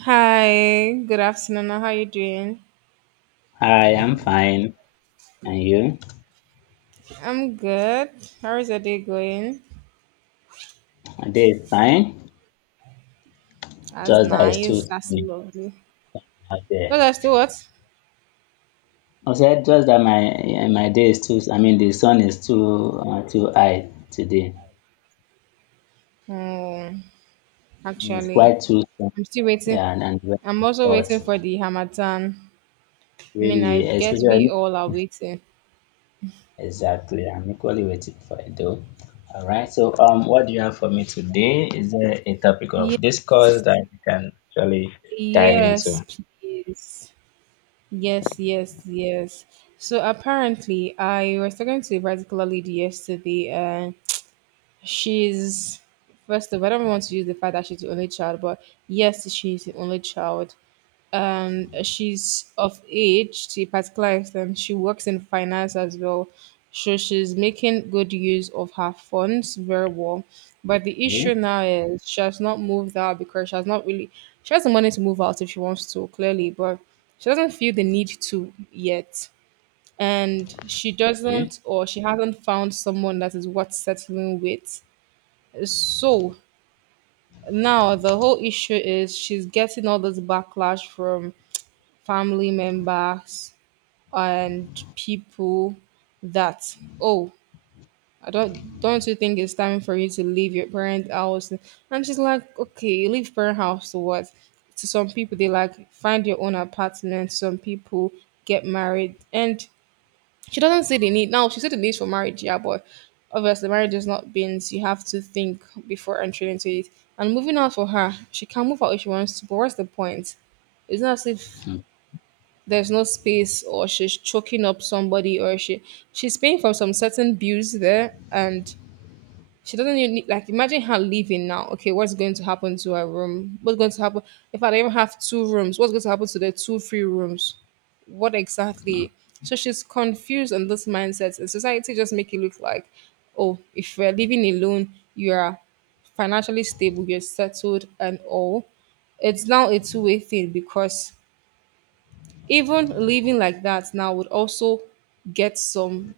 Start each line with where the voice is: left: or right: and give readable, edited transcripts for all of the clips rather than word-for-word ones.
right: Hi, good afternoon. How are you doing?
left: I'm fine. And you?
right: I'm good. How is your day going?
left: My day is fine.
right: That's
left: Just that it's too
right: nice. That's
left: sunny
right: lovely.
left: out
right: No,
left: there.
right: that's still what?
left: I said just that my day is too. I mean, the sun is too too high today.
right: Oh,
left: It's
right: actually,
left: quite too sun.
right: I'm still waiting.
left: Yeah, and the weather
right: I'm also waiting
left: is
right: for
left: hot.
right: the Hamatan. I mean, I
left: Really,
right: guess we
left: especially
right: all are waiting.
left: exactly. I'm equally waiting for it though. All right. So, what do you have for me today? Is there a topic
right: Yes,
left: of discourse that you can actually dive
right: yes,
left: into?
right: please. Yes, yes, yes. So apparently, I was talking to a particular lady yesterday, and She's first of all, I don't want to use the fact that she's the only child, but yes, she's the only child. She's of age to a particular extent. She works in finance as well, so she's making good use of her funds very well. But the issue
left: Yeah.
right: now is she has not moved out because she has not really she has the money to move out if she wants to, clearly, but she doesn't feel the need to yet. And she
left: Yeah.
right: doesn't or she hasn't found someone that is worth settling with, so now the whole issue is she's getting all this backlash from family members and people that, oh, I don't, you think it's time for you to leave your parent house? And she's like, okay, you leave parent house to what? To some people they like find your own apartment. Some people get married and she doesn't see the need. Now, she said the need for marriage, yeah, but obviously, marriage is not beans. You have to think before entering into it. And moving out for her, she can move out if she wants to, but what's the point? It's not as if there's no space or she's choking up somebody or she's paying for some certain bills there, and she doesn't even need, like imagine her leaving now. Okay, what's going to happen to her room? What's going to happen if I don't even have two rooms? What's going to happen to the two free rooms? What exactly? So she's confused on this mindset, and society just make it look like, oh, if you're living alone, you're financially stable, you're settled, and all. It's now a two-way thing because even living like that now would also get some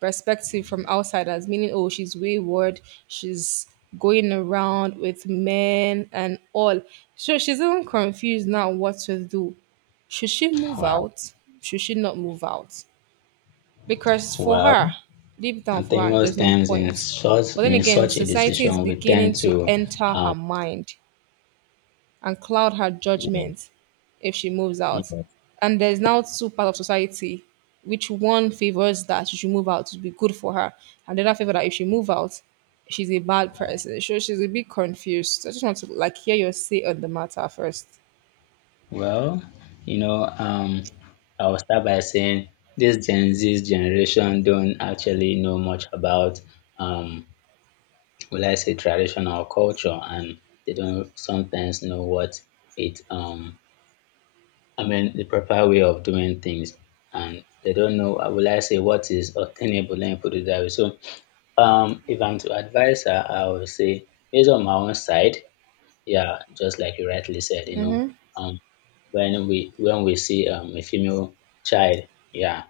right: perspective from outsiders, meaning, oh, she's wayward, she's going around with men and all. So she's even confused now what to do. Should she move
left: Wow.
right: out? Should she not move out? Because
left: Wow.
right: for
left: Well,
right: her, deep
left: I
right: down for
left: think
right: her,
left: most
right: there's no
left: times in
right: point.
left: such
right: But then
left: in
right: again,
left: such a
right: society is
left: decision, we
right: beginning
left: tend
right: to
left: to,
right: enter her
left: um,
right: mind and cloud her
left: yeah,
right: judgment if she moves out.
left: yeah.
right: And there's now two parts of society, which one favors that she should move out to be good for her, and the other favor that if she move out, she's a bad person. So she's a bit confused. I just want to like hear your say on the matter first.
left: Well, you know, um, I will start by saying this Gen Z generation don't actually know much about, um, will I say traditional culture, and they don't sometimes know what it, I mean, the proper way of doing things, and they don't know, will I say what is obtainable. Let me put it that way. So, if I'm to advise her, I would say, based on my own side, yeah, just like you rightly said, um, when we see a female child, yeah,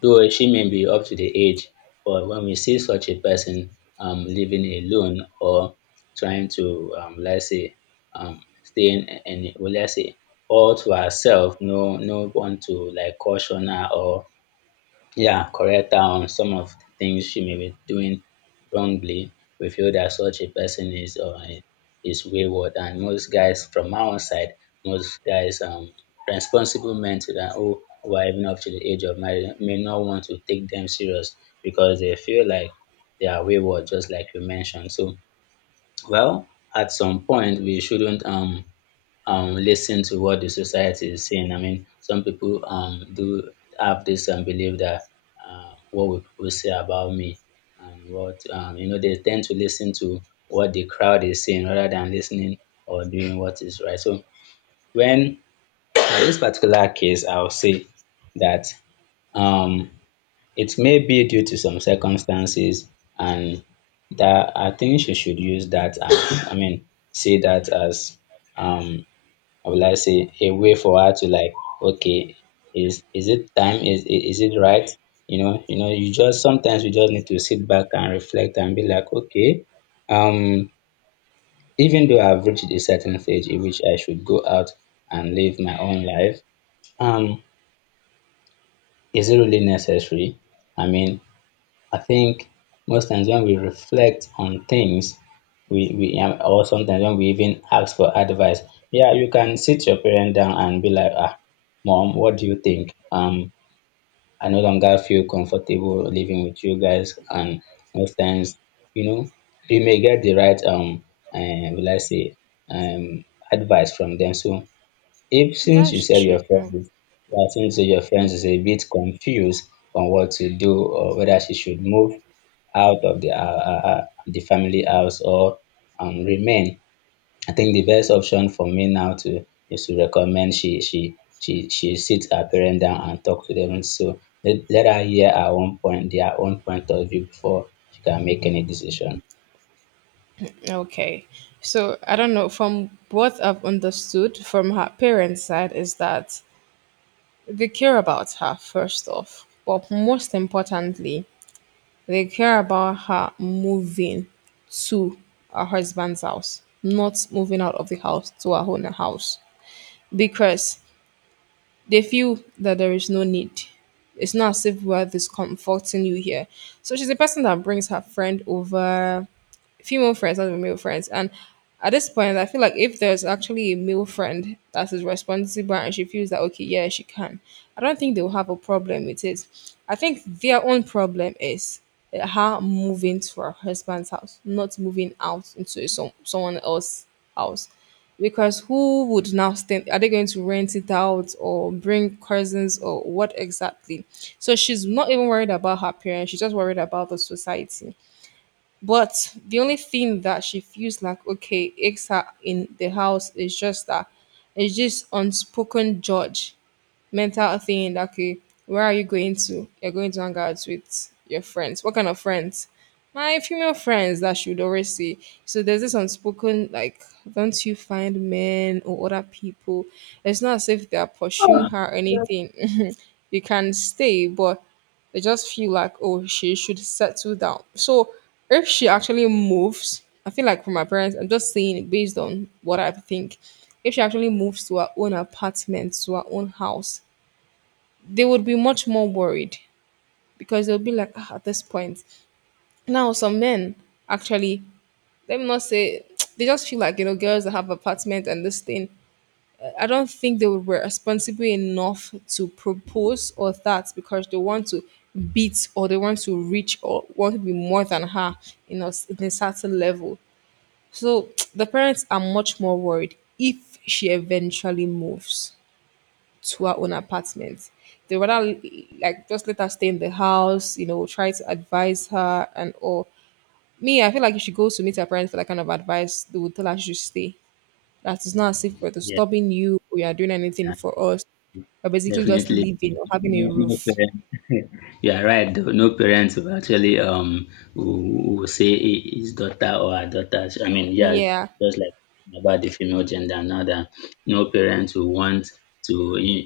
left: though she may be up to the age, but when we see such a person living alone or trying to let's say staying in, well, let's say all to herself, no one to like caution her or yeah, correct her on some of the things she may be doing wrongly. We feel that such a person is wayward, and most guys from our own side, most guys responsible men to that who are even up to the age of marriage may not want to take them serious because they feel like they are wayward, just like you mentioned. So, well, at some point we shouldn't listen to what the society is saying. I mean, some people do have this belief that what will people say about me, and they tend to listen to what the crowd is saying rather than listening or doing what is right. So, when in this particular case, I'll say that um, it may be due to some circumstances, and that I think she should use that as, I mean, see that as um, how will I say, a way for her to like, okay, is it time? Is it right? You just sometimes we just need to sit back and reflect and be like, okay, um, even though I've reached a certain stage in which I should go out and live my own life, um, is it really necessary? I mean, I think most times when we reflect on things, we or sometimes when we even ask for advice, yeah, you can sit your parent down and be like, ah, mom, what do you think? I no longer feel comfortable living with you guys, and most times, you know, you may get the right will I say, um, advice from them. So if since you
right: That's
left: said
right: true.
left: your friends, yeah, since your friends is a bit confused on what to do or whether she should move out of the family house or remain. I think the best option for me now to is to recommend she sit her parents down and talk to them. So let her hear her own point, their own point of view before she can make any decision.
right: Okay. So I don't know. From what I've understood from her parents' side is that they care about her first off, but most importantly, they care about her moving to her husband's house, not moving out of the house to her own house because they feel that there is no need. It's not as if we're discomforting you here. So she's a person that brings her friend over, female friends, not male friends. And at this point, I feel like if there's actually a male friend that is responsible and she feels that, okay, yeah, she can, I don't think they'll have a problem with it. I think their own problem is her moving to her husband's house, not moving out into someone else's house. Because who would now stand? Are they going to rent it out or bring cousins or what exactly? So she's not even worried about her parents. She's just worried about the society, but the only thing that she feels like okay aches her in the house is just that it's just unspoken judge mental thing that, okay, where are you going to? You're going to hang out with your friends. What kind of friends? My female friends that she would always say. So there's this unspoken like, don't you find men or other people? It's not as if they are pursuing her or anything. You can stay, but they just feel like oh she should settle down. So if she actually moves, I feel like for my parents, I'm just saying it based on what I think. If she actually moves to her own apartment, to her own house, they would be much more worried because they'll be like, "Ah, at this point." Now, some men actually, let me not say, they just feel like, you know, girls that have apartment and this thing. I don't think they were responsible enough to propose or that because they want to beat or they want to reach or want to be more than her in in a certain level. So the parents are much more worried if she eventually moves to her own apartment. They rather like just let her stay in the house, you know, try to advise her and all. Me, I feel like if she goes to meet her parents for that kind of advice, they would tell her she should stay. That is not as if we're
left: Yeah.
right: stopping you or you are doing anything for us. We're basically just
left: Definitely.
right: living or having a
left: No, no
right: roof.
left: parent. You are right, though. No parents will actually will say his daughter or her daughter. I mean, yeah,
right: Yeah.
left: just like about the female gender. Now that no parents will want to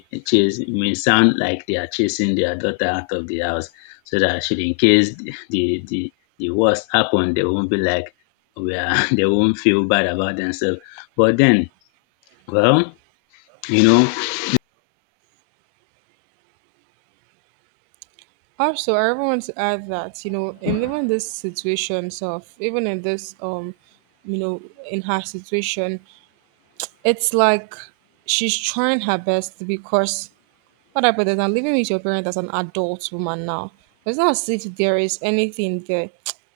left: chase. It may sound like they are chasing their daughter out of the house, so that should in case the worst happen, they won't be like we are. They won't feel bad about themselves. But then, well, you know,
right: Also, I even want to add that, you know, in even these situations of even in this you know, in her situation, it's like she's trying her best because what happened is I'm living with your parents as an adult woman now. It's not as if there is anything there.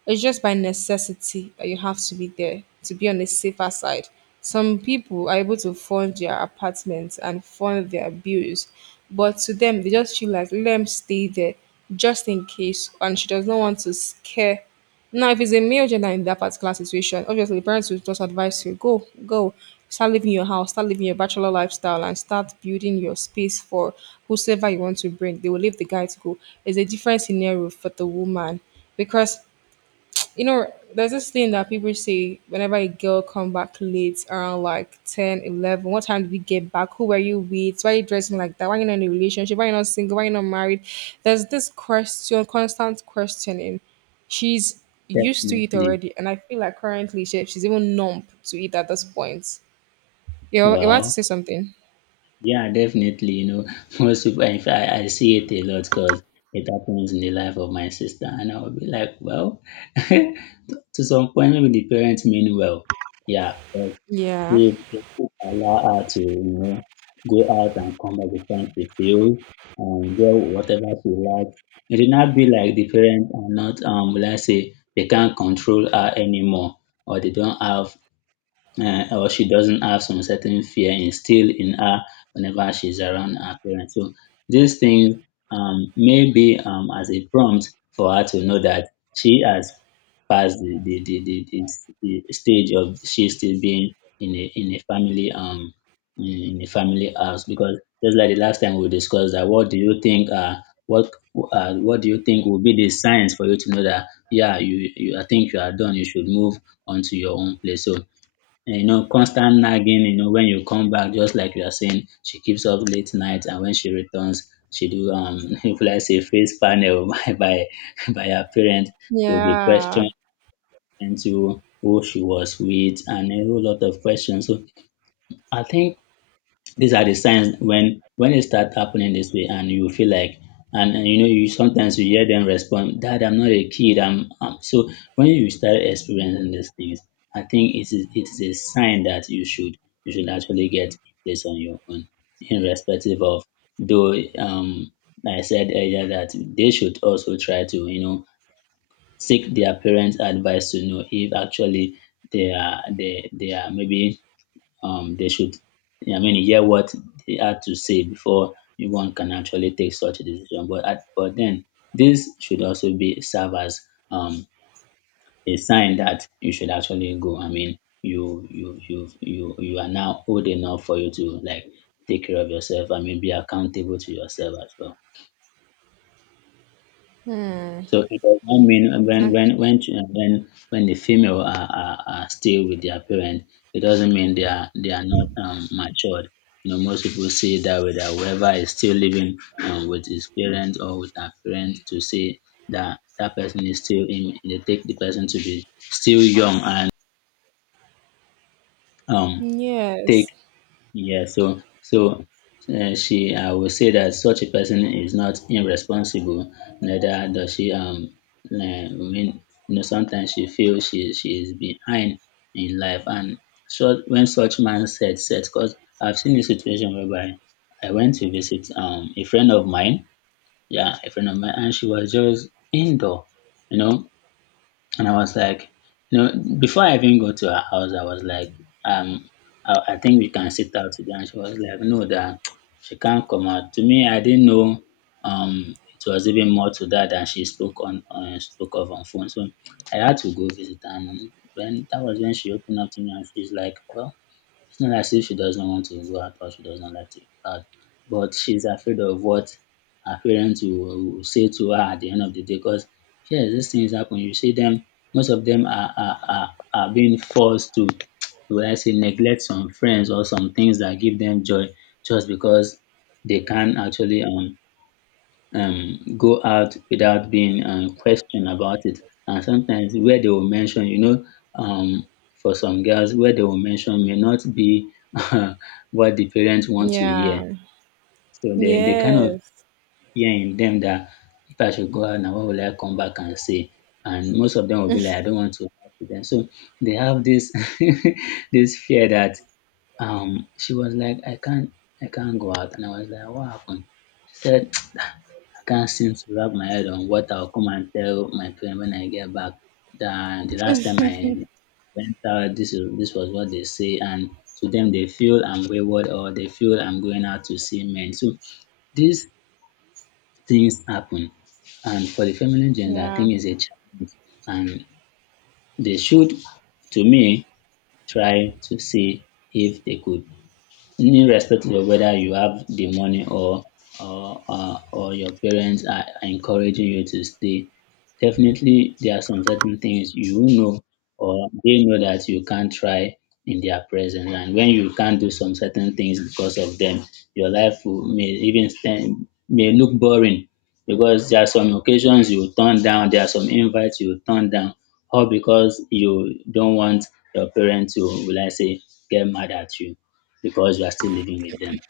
right: It's just by necessity that you have to be there to be on the safer side. Some people are able to fund their apartments and fund their bills, but to them, they just feel like let them stay there just in case, and she does not want to scare. Now, if it's a male gender in that particular situation, obviously the parents will just advise you go, go, start living your house, start living your bachelor lifestyle, and start building your space for whosoever you want to bring. They will leave the guy to go. It's a different scenario for the woman because, you know, there's this thing that people say whenever a girl come back late around like 10, 11. What time did you get back? Who were you with? Why are you dressing like that? Why are you not in a relationship? Why are you not single? Why are you not married? There's this question, constant questioning. She's used to it
left: definitely,
right: already. And I feel like currently she's even numb to it at this point. You're about to
left: well.
right: say something?
left: Yeah, definitely. Most people, in fact, I see it a lot because it happens in the life of my sister. And I will be like, well, to some point, maybe the parents mean well. Yeah, but
right: Yeah.
left: they still allow her to, go out and come back the time she feels and get whatever she likes. It did not be like the parents are not, let's say, they can't control her anymore, or they don't have or she doesn't have some certain fear instilled in her whenever she's around her parents. So these things may be as a prompt for her to know that she has passed the stage of she still being in a family in a family house, because just like the last time we discussed that what what do you think will be the signs for you to know that yeah, you I think you are done, you should move onto your own place. So, and constant nagging, when you come back, just like you are saying, she keeps up late night, and when she returns, she do if let's say face panel by her parents, she will be
right: Yeah.
left: questioned into who she was with, and a whole lot of questions. So I think these are the signs when it start happening this way and you feel like, and you sometimes you hear them respond, "Dad, I'm not a kid. I'm So when you start experiencing these things, I think it is a sign that you should actually get a place on your own, irrespective of, though, like I said earlier, that they should also try to, seek their parents' advice to know if actually they are maybe, they should, I mean, hear what they had to say before one can actually take such a decision. But then this should also be serve as um a sign that you should actually go. I mean, you are now old enough for you to like take care of yourself. I mean, be accountable to yourself as well.
right: Hmm.
left: So it does not mean when
right: And-
left: when the female are still with their parent, it doesn't mean they are not matured. Most people see it that way, that whoever is still living with his parent or with her parent, to say that that person is still in they take the person to be still young and um take
right: Yes.
left: yeah, she I would say that such a person is not irresponsible, neither does she I mean, sometimes she feels she is behind in life. And so, when such mindset set, cause I've seen a situation whereby I went to visit a friend of mine, yeah, a friend of mine, and she was just indoor, you know and I was like, you know, before I even go to her house, I was like, um, I think we can sit out today. And she was like, no, that she can't come out. To me, I didn't know it was even more to that than she spoke on, spoke of on phone. So I had to go visit, and when that was when she opened up to me, and she's like, well, it's not as if she doesn't want to go out or she doesn't like to go out, but she's afraid of what her parents will say to her at the end of the day. Because yes, these things happen. You see them, most of them are being forced to, will I say, neglect some friends or some things that give them joy, just because they can't actually go out without being questioned about it. And sometimes where they will mention, um, for some girls, where they will mention may not be uh, what the parents want to hear.
right: Yeah.
left: So they kind of
right: Yes.
left: hear in them that if I should go out now, what will I come back and say? And most of them will be like, I don't want to lie to them. So they have this this fear that she was like, "I can't go out." And I was like, what happened? She said, I can't seem to wrap my head on what I'll come and tell my parents when I get back, that the last time I went out, this was what they say, and to them, they feel I'm wayward, or they feel I'm going out to see men. So these things happen, and for the feminine gender, I
right: Yeah.
left: think it's a challenge, and they should, to me, try to see if they could, irrespective of whether you have the money, or your parents are encouraging you to stay. Definitely there are some certain things you will know, or they know that you can't try in their presence. And when you can't do some certain things because of them, your life will, may even stand, may look boring, because there are some occasions you turn down, there are some invites you turn down, all because you don't want your parents to, will I say, get mad at you because you are still living with them.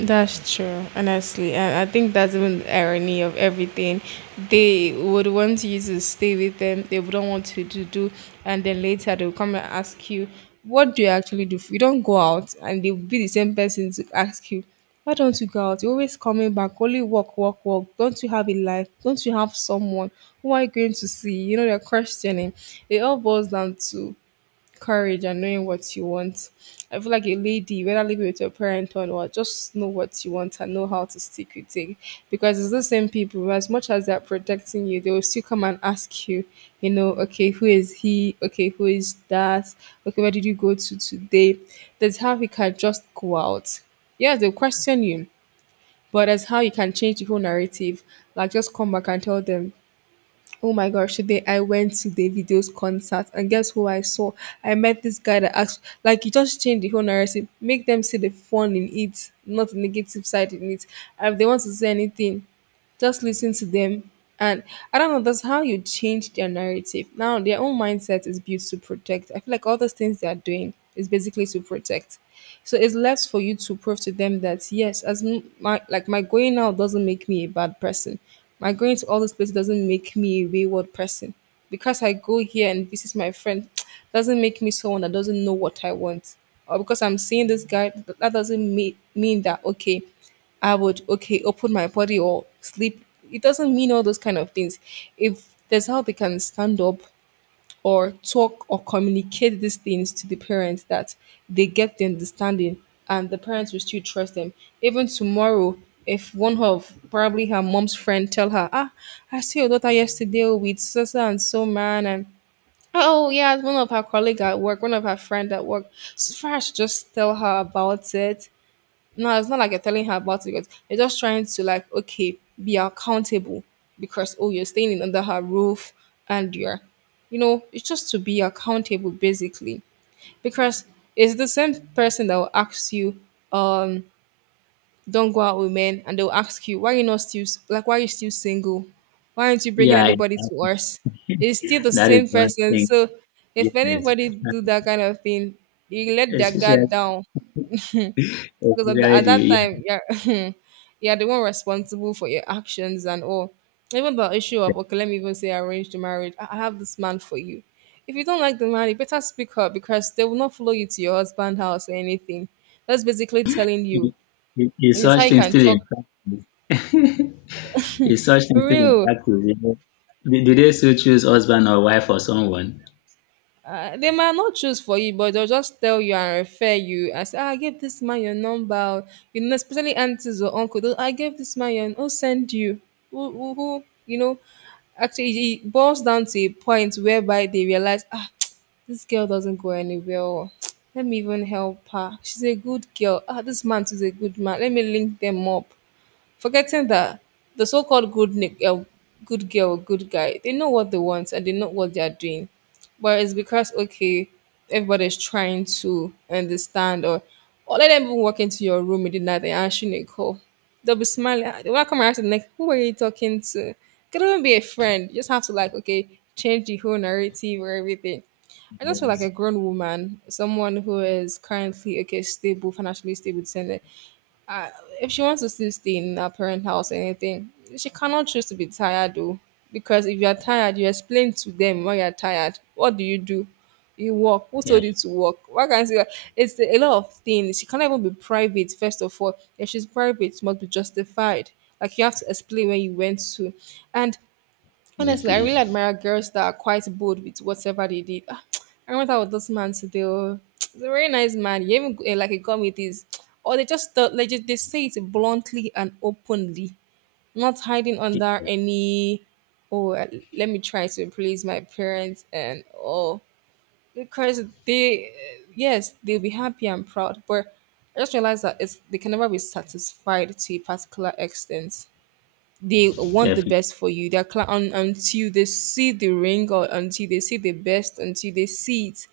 right: That's true, honestly. And I think that's even the irony of everything. They would want you to stay with them, they wouldn't want you to do, and then later they'll come and ask you, what do you actually do? You don't go out, and they'll be the same person to ask you, why don't you go out? You're always coming back, only work, work, work. Don't you have a life? Don't you have someone? Who are you going to see? You know, they're questioning. It all boils down to courage and knowing what you want. I feel like a lady, whether living with your parent or not, just know what you want and know how to stick with it. Because it's the same people, as much as they're protecting you, they will still come and ask you, you know, okay, who is he? Okay, who is that? Okay, where did you go to today? That's how he can just go out. Yes, they'll question you, but that's how you can change the whole narrative. Like, just come back and tell them, oh my gosh, today I went to Davido's concert and guess who I saw? I met this guy that asked, like, you just change the whole narrative, make them see the fun in it, not the negative side in it. And if they want to say anything, just listen to them. And I don't know, that's how you change their narrative. Now, their own mindset is built to protect. I feel like all those things they are doing is basically to protect. So it's left for you to prove to them that, yes, as my, like my going out doesn't make me a bad person. My going to all those places doesn't make me a wayward person. Because I go here and visit my friend doesn't make me someone that doesn't know what I want or because I'm seeing this guy, that doesn't mean that okay. I would okay open my body or sleep. It doesn't mean all those kind of things. If there's how they can stand up or talk or communicate these things to the parents that they get the understanding and the parents will still trust them. Even tomorrow, if one of probably her mom's friend tell her, ah, I see your daughter yesterday with so so and so man and oh yeah, one of her colleague at work, one of her friend at work. So far, I should just tell her about it. No, it's not like you're telling her about it because you're just trying to, like, okay, be accountable because oh, you're staying in under her roof and you're, it's just to be accountable basically because it's the same person that will ask you, um, don't go out with men, and they'll ask you why are you not still s- like why are you still single, why aren't you bringing
left: Yeah, in
right: anybody to
left: fact,
right: us? It's still the
left: that is
right: same
left: one
right: person,
left: thing.
right: so if
left: Yes.
right: anybody do
left: And
right: that kind of thing, you let their guard
left: especially,
right: down because at, the,
left: especially
right: at
left: the
right: that
left: yeah,
right: time you're you're the one responsible for your actions and all. Even the issue of, okay, let me even say arranged marriage, I have this man for you. If you don't like the man, you better speak up because they will not follow you to your husband's house or anything. That's basically telling you,
left: the- is
right: and that's
left: such
right: how you
left: thing
right: can
left: still
right: talk
left: in practice? Is such thing still in
right: real.
left: practice? You know? Do they still choose husband or wife or someone?
right: They might not choose for you, but they'll just tell you and refer you and say, "Ah, I gave this man your number. Oh." You know, especially aunties or uncles. "Oh, I gave this man your n- who send you. Who, who," you know, actually, it boils down to a point whereby they realize, ah, this girl doesn't go anywhere. Oh. Let me even help her. She's a good girl. Ah, this man is a good man. Let me link them up, forgetting that the so-called good good girl or good guy, they know what they want and they know what they are doing. But it's because, okay, everybody's trying to understand, or let them even walk into your room in the night and answer a call, they'll be smiling, they want to come around to the next, who are you talking to? Could even be a friend. You just have to, like, okay, change the whole narrative or everything. I just feel like a
left: Yes.
right: grown woman, someone who is currently okay, stable, financially stable, saying, uh, if she wants to still stay in her parent house or anything, she cannot choose to be tired though. Because if you are tired, you explain to them why you are tired. What do? You work. Who
left: Yeah,
right: told you to work? Why can't you? It's a lot of things. She cannot even be private, first of all. If she's private, it must be justified. Like you have to explain where you went to. And honestly, I really
left: definitely.
right: admire girls that are quite bold with whatever they did. Ah, I remember that with this man today. Oh. He's a very nice man. He even eh, like he got me this. Or they just thought, like just- they say it bluntly and openly, not hiding under any. Oh, eh, let me try to please my parents and oh, because they eh, yes, they'll be happy and proud, but I just realized that it's they can never be satisfied to a particular extent. They want the
left: Definitely.
right: best for you. They're cla- un- until they see the ring or until they see the best, until they see it,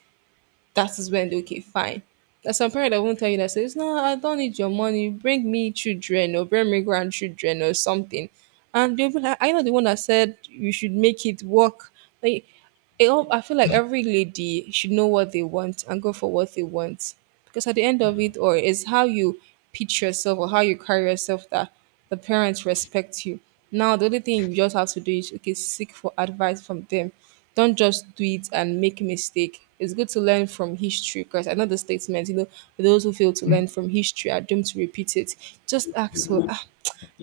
right: that is when okay, fine. There's some parent that won't tell you, that says, no, I don't need your money, bring me children or bring me grandchildren or something. And they'll be like, I know the one that said you should make it work. Like it all, I feel like every lady should know what they want and go for what they want. Because at the end of it, or is how you pitch yourself or how you carry yourself that the parents respect you. Now, the only thing you just have to do is, okay, seek for advice from them. Don't just do it and make a mistake. It's good to learn from history because I know the statement, you know, those who fail to learn from history are doomed to repeat it. Just ask for, ah,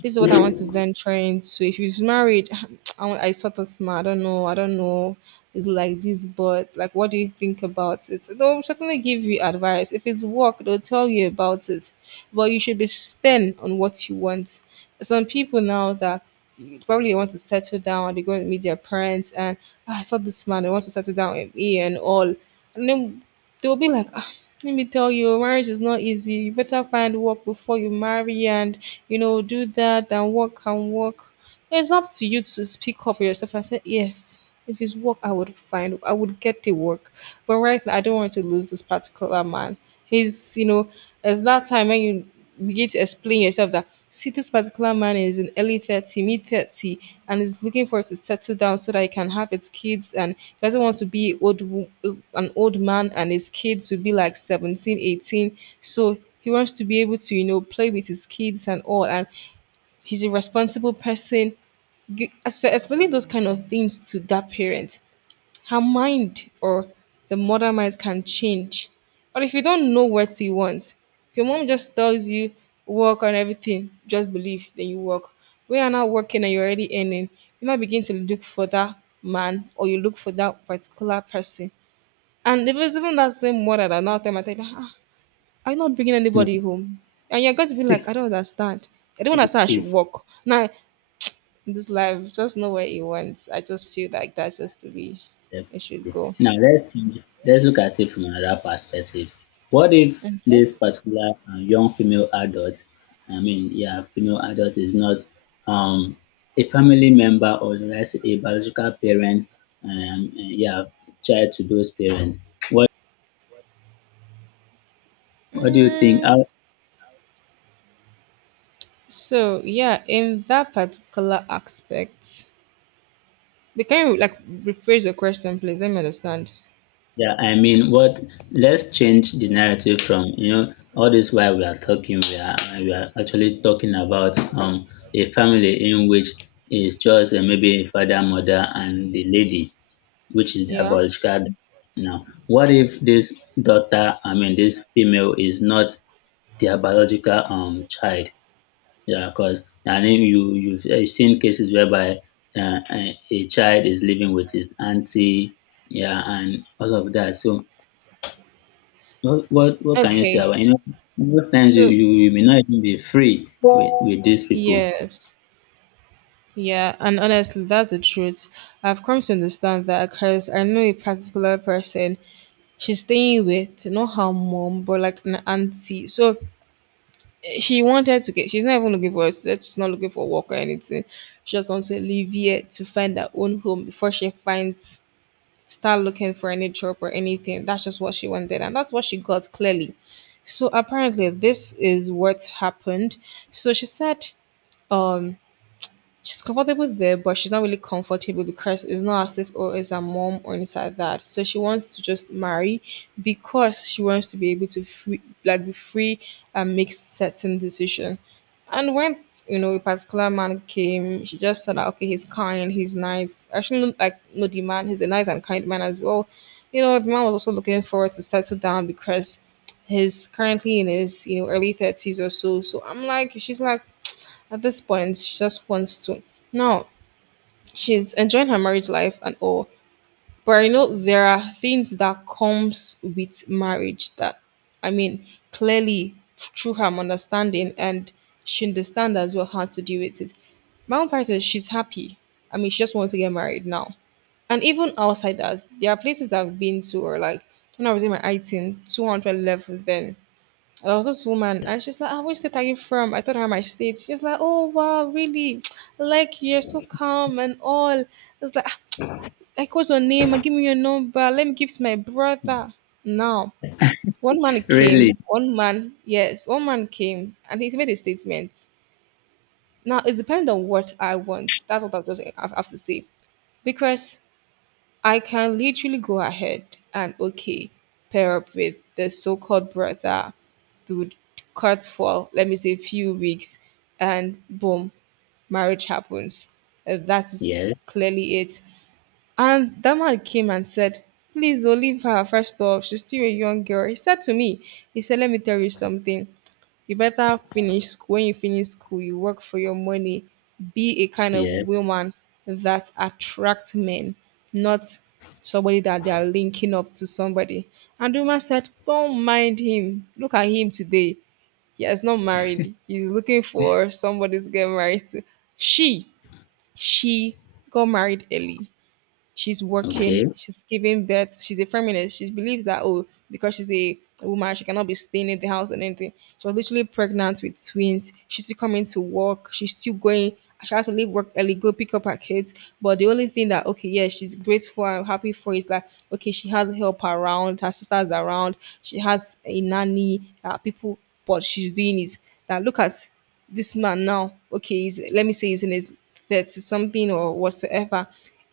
right: this is what I want to venture into. If he's married, I sort of smart. I don't know. I don't know. It's like this, but like, what do you think about it? They'll certainly give you advice. If it's work, they'll tell you about it. But you should be stern on what you want. Some people now that probably want to settle down, they go and meet their parents, and, "Ah, I saw this man. I want to settle down with me and all." And then they'll be like, ah, let me tell you, marriage is not easy. You better find work before you marry and, you know, do that and work and work. It's up to you to speak up for yourself. I said, yes, if it's work, I would get the work. But right now, I don't want to lose this particular man. He's, you know, it's that time when you begin to explain yourself that see, this particular man is in early 30, mid 30, and is looking for to settle down so that he can have his kids. And he doesn't want to be old, an old man and his kids will be like 17, 18. So he wants to be able to, you know, play with his kids and all. And he's a responsible person. Explaining those kind of things to that parent, her mind or the mother mind can change. But if you don't know what you want, if your mom just tells you work on everything, just believe, then you work. When you're not working and you're already earning, you now begin to look for that man or you look for that particular person. And if it's even that same mother that now tell her, ah, are you not bringing anybody home? And you're going to be like, I don't understand. I don't
left: It,
right: understand. I should
left: it,
right: work. Now, in this life, just know what you want. I just feel like that's just the way it should
left: Definitely.
right: go.
left: Now let's look at it from another perspective. What if
right: Okay.
left: this particular young female adult, I mean, yeah, female adult is not um, a family member, or let's say a biological parent, yeah, child to those parents. What what do you think?
right: Mm,
left: How?
right: so yeah, in that particular aspect, but can you, like, rephrase your question, please? Let me understand.
left: Yeah, I mean, what? Let's change the narrative. From, all this while we are talking, we are actually talking about a family in which is just maybe father, mother, and the lady, which is the
right: Yeah.
left: biological. Now, what if this daughter, I mean, this female is not their biological child? Yeah, because I mean, you've seen cases whereby a child is living with his auntie, yeah, and all of that. So what can you say
right: Okay.
left: about, most times you,
right: So
left: you you may not even be free with these people.
right: yes. Yeah, and honestly, that's the truth. I've come to understand that, because I know a particular person, she's staying with not her mom but like an auntie, so eh, she wanted to get, she's not even looking for us, she's not looking for work or anything, she just wants to live here to find her own home before she finds, start looking for any job or anything. That's just what she wanted, and that's what she got clearly. So apparently, this is what happened. So she said she's comfortable there, but she's not really comfortable because it's not as if oh it's her mom or anything like that. So she wants to just marry because she wants to be able to free, like be free and make certain decision. And when you know a particular man came, she just said that okay, he's kind, he's nice. Actually, no, like no, the man, he's a nice and kind man as well. You know, the man was also looking forward to settle down because he's currently in his, you know, early 30s or so. So I'm like, she's like, at this point, she just wants to. Now, she's enjoying her marriage life and all, but I know there are things that comes with marriage that, I mean, clearly through her understanding, and she understand as well how to deal with it. My own part is she's happy. I mean, she just wants to get married now. And even outside that, there are places that I've been to, or like when I was in my 18, 200 level then, there was this woman, and she's like, ah, "Which state are you from?" I told her my state. She's like, "Oh wow, really? I like you. You're so calm and all." It's like, "Ah, like what's your name? And give me your number. Let me give to my brother." Now, one man
left: Really?
right: came. One man, yes, one man came, and he made a statement. Now it depends on what I want. That's what I have to say. Because I can literally go ahead and, okay, pair up with the so called brother, through cut for, let me say, few weeks, and boom, marriage happens. That is
left: Yes,
right: clearly it. And that man came and said, "Please, oh, leave her first off. She's still a young girl." He said to me, he said, "Let me tell you something. You better finish school. When you finish school, you work for your money. Be a kind of
left: yes.
right: woman that attracts men, not somebody that they are linking up to somebody." And the woman said, "Don't mind him. Look at him today. He has not married. He's looking for somebody to get married to." She, she got married early, she's
left: Okay.
right: working, she's giving birth, she's a feminist. She believes that oh, because she's a woman, she cannot be staying in the house and anything. She was literally pregnant with twins. She's still coming to work. She's still going. She has to leave work early, go pick up her kids. But the only thing that, okay, yeah, she's grateful and happy for is that okay, she has help around, her sisters around, she has a nanny, that people, but she's doing it. That look at this man now, okay, he's, let me say he's in his 30 something or whatsoever.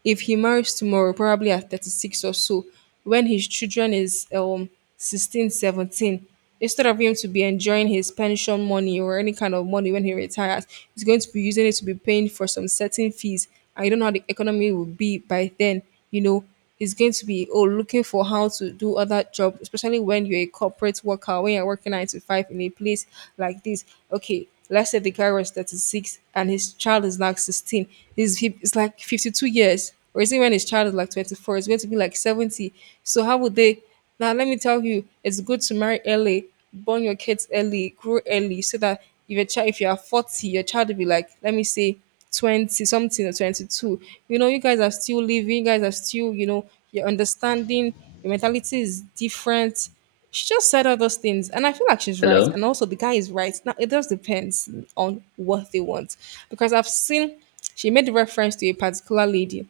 right: If he marries tomorrow, probably at 36 or so, when his children is 16, 17, instead of him to be enjoying his pension money or any kind of money when he retires, he's going to be using it to be paying for some certain fees. I don't know how the economy will be by then, you know, is going to be oh looking for how to do other job, especially when you're a corporate worker, when you're working 9 to 5 in a place like this. Okay, let's say the guy was 36 and his child is like 16, he's, it's like 52 years, or is it when his child is like 24, it's going to be like 70. So how would they, now let me tell you, it's good to marry early, born your kids early, grow early, so that if your child, if you are 40, your child will be like, let me say, 20 something or 22. You know, you guys are still living, you guys are still, you know, your understanding, your mentality is different. She just said all those things, and I feel like she's right,
left: Hello?
right: and also the guy is right. Now it just depends on what they want. Because I've seen, she made reference to a particular lady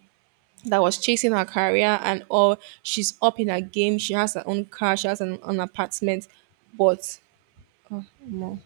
right: that was chasing her career and all, she's up in her game, she has her own car, she has an apartment, but oh, no.